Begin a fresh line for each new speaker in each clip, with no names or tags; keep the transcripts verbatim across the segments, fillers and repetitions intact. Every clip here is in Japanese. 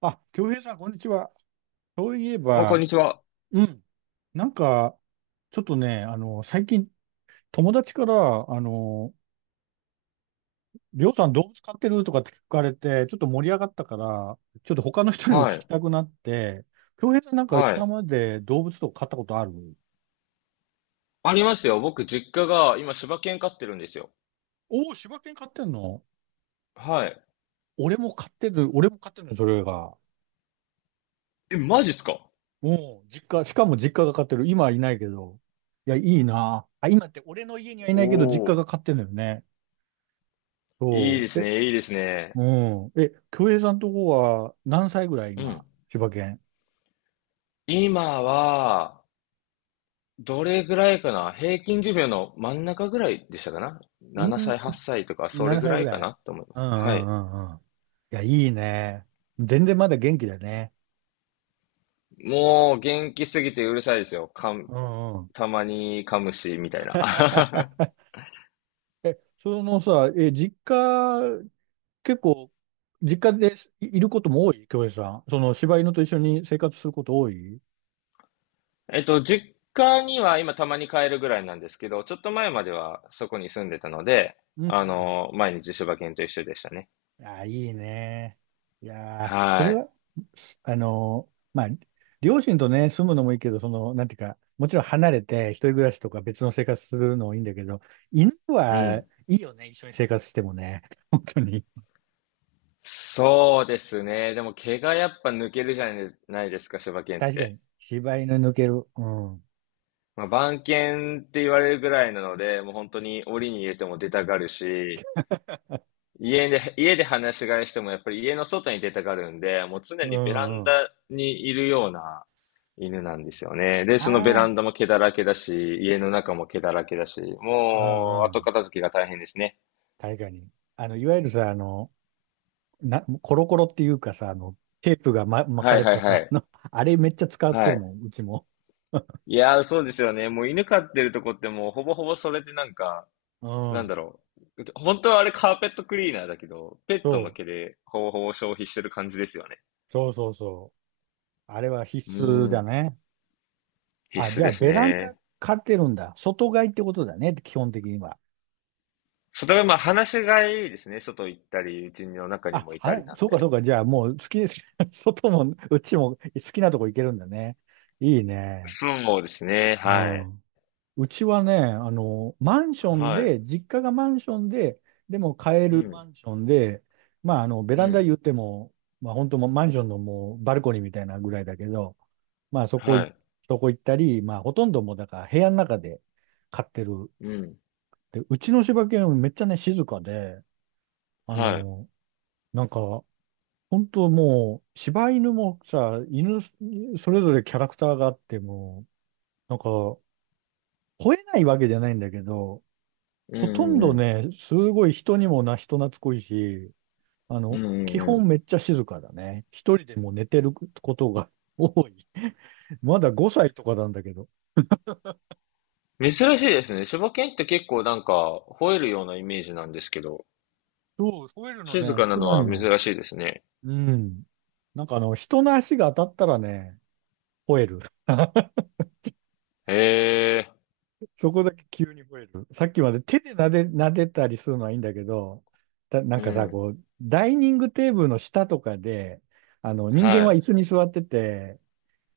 あ、京平さん、こんにちは。そういえ
あ、こん
ば、
にちは。
うん。なんか、ちょっとね、あの、最近、友達から、あの、りょうさん動物飼ってるとかって聞かれて、ちょっと盛り上がったから、ちょっと他の人にも聞
は
き
い。
たくなって、京平さんなんか
はい。
今まで動物とか飼ったことある？
ありますよ。僕、実家が今、柴犬飼ってるんですよ。
おおー、柴犬飼ってんの？
はい。
俺も飼ってる、俺も飼ってるの、それが。
え、マジっすか？
もう、実家、しかも実家が飼ってる。今はいないけど。いや、いいな。あ、今って俺の家にはい
お
ないけど、実家
ー。
が飼ってるのよね。
いい
そ
です
う。
ね、いいですね。
うん。え、京平さんとこは何歳ぐらい
う
今、
ん。
千葉県。
今は、どれぐらいかな。平均寿命の真ん中ぐらいでしたかな
う
?なな
ー
歳、8
ん、
歳とか、それ
7
ぐ
歳
ら
ぐ
いか
らい。
なと思いま
うんう
す。はい。
んうんうん。いや、いいね。全然まだ元気だね。
もう、元気すぎてうるさいですよ。かん
うんうん。
たまに噛むし、みたいな。
え、そのさ、え、実家、結構、実家ですいいることも多い京平さん。その、柴犬と一緒に生活すること多い？
えっと、実家には今たまに帰るぐらいなんですけど、ちょっと前まではそこに住んでたので、
うんう
あ
ん。
の、毎日柴犬と一緒でしたね。
いやー、いいね。いやー、それ
はい。
は、あのーまあ、両親とね、住むのもいいけど、その、なんていうか、もちろん離れて、一人暮らしとか別の生活するのもいいんだけど、犬
う
は
ん。
いいよね、一緒に生活してもね。本当に。
そうですね。でも毛がやっぱ抜けるじゃないですか、柴犬っ
確か
て。
に。柴犬抜ける。うん。う
まあ、番犬って言われるぐらいなので、もう本当に檻に入れても出たがるし、家で、家で話し飼いしてもやっぱり家の外に出たがるんで、もう常にベラン
んうん。
ダにいるような犬なんですよね。で、そのベ
あ
ラ
あ、
ンダも毛だらけだし、家の中も毛だらけだし、
う
もう
んう
後
ん。
片付けが大変ですね。
確かに。あの、いわゆるさ、あの、な、コロコロっていうかさ、あの、テープが、ま、巻か
はい
れ
はい
た
は
さ、あ
い。
の、あれめっちゃ使って
は
る
い。
もん、うちも。
いやー、そうですよね。もう犬飼ってるとこってもうほぼほぼそれでなんか、
う
なんだ
ん。
ろう。本当はあれカーペットクリーナーだけど、ペットの
そ
毛
う。
でほぼほぼ消費してる感じですよね。
そうそうそう。あれは
う
必須だ
ん。
ね。
必
あ、
須
じゃあ
です
ベランダ
ね。
買ってるんだ。外買いってことだね、基本的には。
それはまあ話がいいですね。外行ったり、うちの中に
あ、
もいたり
は、
なん
そうかそ
で。
うか。じゃあもう好きです。外も、うちも好きなとこ行けるんだね。いいね。
そうですね。
う
はい。
ん。うちはね、あの、マンション
はい。
で、実家がマンションで、でも買え
う
るマ
ん。
ンションで、まあ、あの、ベラ
う
ンダ
ん。
言っても、まあ、本当もうマンションのもうバルコニーみたいなぐらいだけど、まあ、そこ
は
い、
い。
そこ行ったり、まあ、ほとんどもうだから部屋の中で飼ってる。
うん。
で、うちの柴犬めっちゃね、静かで、あ
はい。
の、なんか、本当もう、柴犬もさ、犬、それぞれキャラクターがあっても、なんか、吠えないわけじゃないんだけど、
う
ほ
んう
と
ん
ん
う
ど
ん。
ね、すごい人にもな、人懐っこいし、あ
う
の、
ん
基
うん
本
う
めっちゃ静かだね。一人でも寝てることが多い。まだごさいとかなんだけど。
ん。珍しいですね。柴犬って結構なんか吠えるようなイメージなんですけど、
そう、吠えるの
静
ね、
かな
少
の
な
は
いの。
珍しいですね。
うん。なんかあの、人の足が当たったらね、吠える。
へえ。
そこだけ急に吠える。さっきまで手で撫で、撫でたりするのはいいんだけど、だ、なん
う
かさ、
ん。
こう、ダイニングテーブルの下とかで、あの、人間
は
は
い。
椅子に座ってて、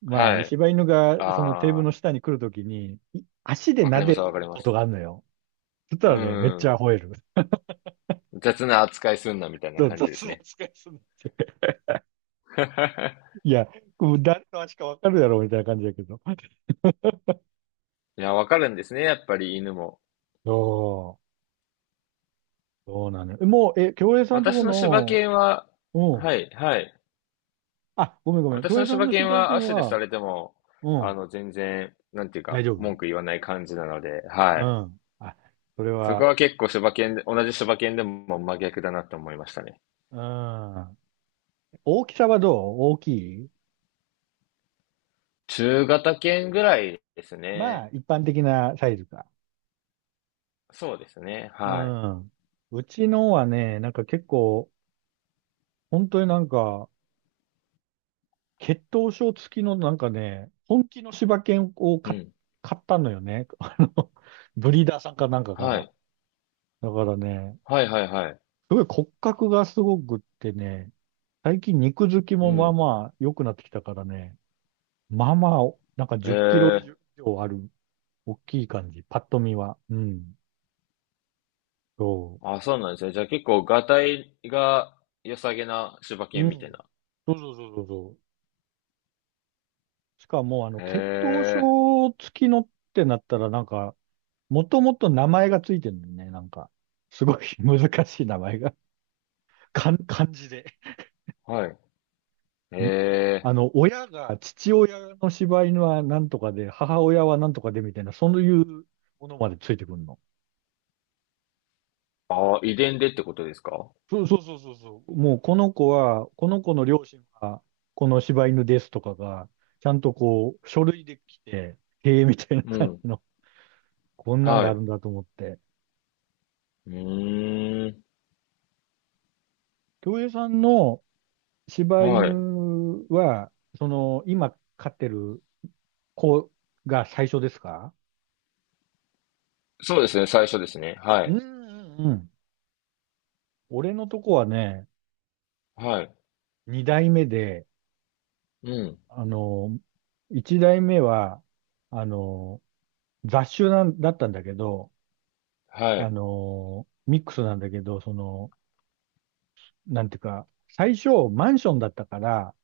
ま
は
あ、
い。
柴犬がそのテーブル
あ
の
あ、
下に来るときに、い足で
わか
撫
りま
で
すわかり
る
ま
こと
す。
があるのよ。そした
う
らね、めっちゃ
ん。
吠える。
雑な扱いすんなみたいな
そう
感じで
雑
す
な
ね。
扱いする。いや、こう誰の足かわかるやろ、みたいな感じだけど。
いや、わかるんですね、やっぱり犬も。
そう、そうなのよ。えもう、え、京平さんと
私
こ
の柴
の、
犬は、
う
は
ん。
い、はい。
あ、ごめんごめん。京
私
平
の
さん
柴
の
犬
柴
は
犬
足でさ
は、
れても、
う
あ
ん、
の、全然、なんていうか、
大丈
文
夫。
句言わない感じなので、は
う
い。
ん。あ、それ
そこ
は、
は結構柴犬で、同じ柴犬でも真逆だなって思いましたね。
うん。大きさはどう？大きい？
中型犬ぐらいです
まあ、
ね。
一般的なサイズか。
そうですね、
う
は
ん。うちのはね、なんか結構、本当になんか、血統書付きのなんかね、本気の柴犬を
い。う
買っ
ん。
買ったのよね。あの、ブリーダーさんかなんかか
は
ら。
い。
だからね、
はいはいはい。
すごい骨格がすごくってね、最近肉付き
う
もまあ
ん。
まあ良くなってきたからね、まあまあ、なんかじゅっキロ
え
以
え。
上ある、大きい感じ、パッと見は。うん。そ
あ、そうなんですね。じゃあ結構、がたいが良さげな柴
う。う
犬みたい
ん。
な。
そうそうそうそうそう。しかも、あ
へ
の、血統
え、
書付きのってなったら、なんか、もともと名前がついてるんだよね。なんか、すごい 難しい名前が。かん、漢字で。
はい。へ
んあ
え。
の、親が、父親の柴犬はなんとかで、母親はなんとかでみたいな、そういうものまでついてくるの。
ああ、遺伝でってことですか？
そうそうそうそうそう。もうこの子は、この子の両親は、この柴犬ですとかが、ちゃんとこう、書類で来て、へえ、みたいな
う
感じ
ん。
の、こんなん
は
があ
い。
るんだと思って。
うーん。
京平さんの柴
はい。
犬は、その、今飼ってるこうが最初ですか？
そうですね、最初ですね。は
うんう
い。
んうん。俺のとこはね、
はい。
二代目で、
うん。
あの、一代目は、あの、雑種なんだったんだけど、
は
あ
い。
の、ミックスなんだけど、その、なんていうか、最初マンションだったから、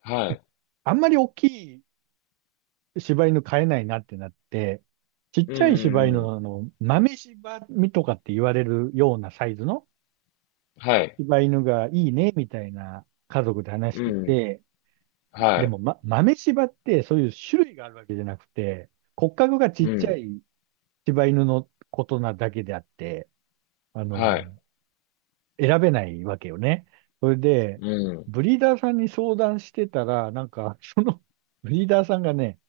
はい。
あんまり大きい柴犬飼えないなってなって、ちっ
うん
ちゃい柴
う
犬
んうん。
の、あの、豆柴みとかって言われるようなサイズの
はい。
柴犬がいいね、みたいな家族で話し
う
て
ん。
て、
は
で
い。
も、ま、豆柴ってそういう種類があるわけじゃなくて、骨格がち
う
っちゃ
ん。
い柴犬のことなだけであって、あ
は
の、
い。
選べないわけよね。それで、
うん。
ブリーダーさんに相談してたら、なんか、その ブリーダーさんがね、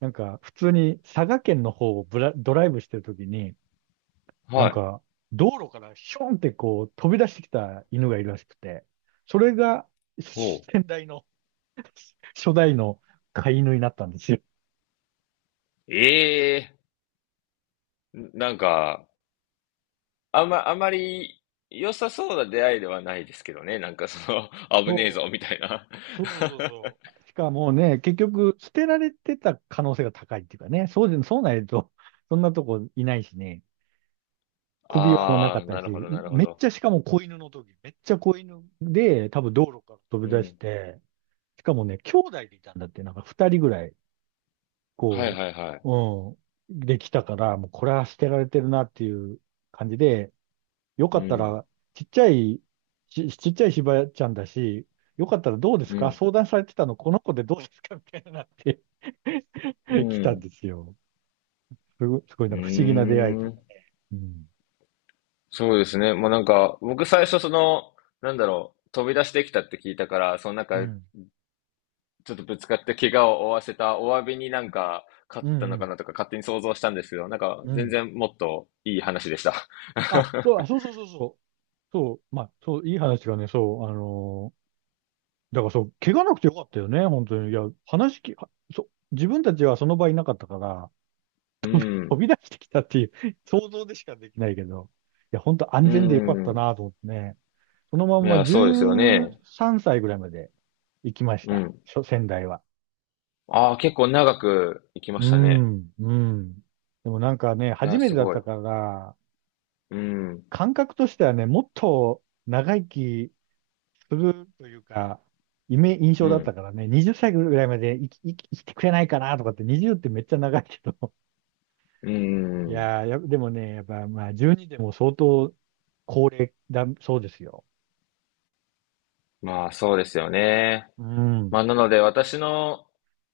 なんか、普通に佐賀県の方をブラ、ドライブしてるときに、な
は
ん
い。
か、道路からションってこう飛び出してきた犬がいるらしくて、それが
ほう。
先代の初代の飼い犬になったんですよ。
ええ、なんか、あんま、あんまり良さそうな出会いではないですけどね。なんかその、危ねえぞ、
そ
みたいな。
うそうそう そうそしかもね、結局、捨てられてた可能性が高いっていうかね、そうで、そうないと、そんなとこいないしね、首輪もなか
あ
っ
あ、
た
なるほ
し、
ど、なるほ
めっ
ど。
ちゃ、しかも子犬の時、めっちゃ子犬で、多分道路から飛
う
び出し
ん。
て、しかもね、兄弟でいたんだって、なんか二人ぐらい、
はい
こ
はいはい。
う、うん、できたから、もうこれは捨てられてるなっていう感じで、よか
う
った
ん、
ら、ちっちゃい、ち、ちっちゃいしばちゃんだし、よかったらどうです
う
か
ん、
相談されてたの、この子でどうですかみたいになって
う
来たん
ん。
ですよ。すごい、すごい
う
なんか不思議な出会いと
ー
いう
ん。
か。うん。
そうですね。もうなんか、僕最初その、なんだろう、飛び出してきたって聞いたから、そのなん
う
か、
ん。
ちょっとぶつかって怪我を負わせたお詫びになんか、勝
う
っ
ん、
た
う
のか
ん、
なとか勝手に想像したんですけど、なんか、
う
全
ん。
然もっといい話でした。
あ、そう、あ、そうそうそうそう。そう、まあ、そう、いい話がね、そう、あのーだからそう、怪我なくてよかったよね、本当に。いや、話き、はそう、自分たちはその場いなかったから、
うん、
飛び出してきたっていう 想像でしかできないけど、いや、本当安
う
全でよかった
ん。
なと思ってね。そのまん
い
ま
や、そうですよね。
じゅうさんさいぐらいまで行きまし
う
た。
ん。
しょ仙台は。
ああ、結構長く行きま
う
したね。
ん、うん。でもなんかね、
い
初
や、
めて
す
だっ
ごい。
たから、
うん、
感覚としてはね、もっと長生きするというか、イメ、印
う
象だった
ん、
からね、はたちぐらいまで生き、生き、生きてくれないかなとかって、はたちってめっちゃ長いけど。
う
い
ん。
やー、や、でもね、やっぱまあじゅうにでも相当高齢だ、そうですよ。
まあ、そうですよね。
うん、
まあ、なので、私の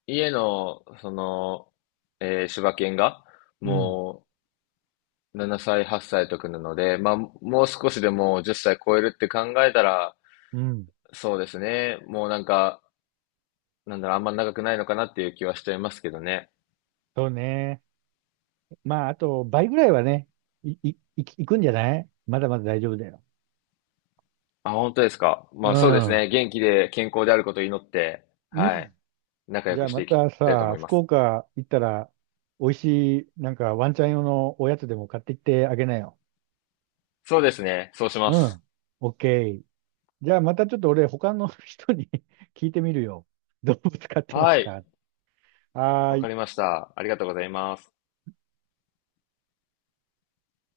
家の、その、えー柴犬が、
うん、
もう、ななさい、はっさいとくなので、まあ、もう少しでもうじゅっさい超えるって考えたら、
うん。
そうですね。もうなんか、なんだろう、あんま長くないのかなっていう気はしちゃいますけどね。
そうね。まあ、あと倍ぐらいはね、い、い、い、行くんじゃない？まだまだ大丈夫だよ。
あ、本当ですか。ま
う
あ、そうです
ん。
ね。元気で健康であることを祈って、
う
はい。
ん。
仲良
じゃ
く
あ
し
ま
ていき
た
たいと
さ、
思いま
福
す。
岡行ったら、美味しい、なんかワンちゃん用のおやつでも買ってきてあげなよ。
そうですね。そうし
う
ます。
ん。オッケー。じゃあまたちょっと俺、他の人に 聞いてみるよ。動物飼ってま
は
す
い。
か？あ
わ
ー
か
い
りました。ありがとうございます。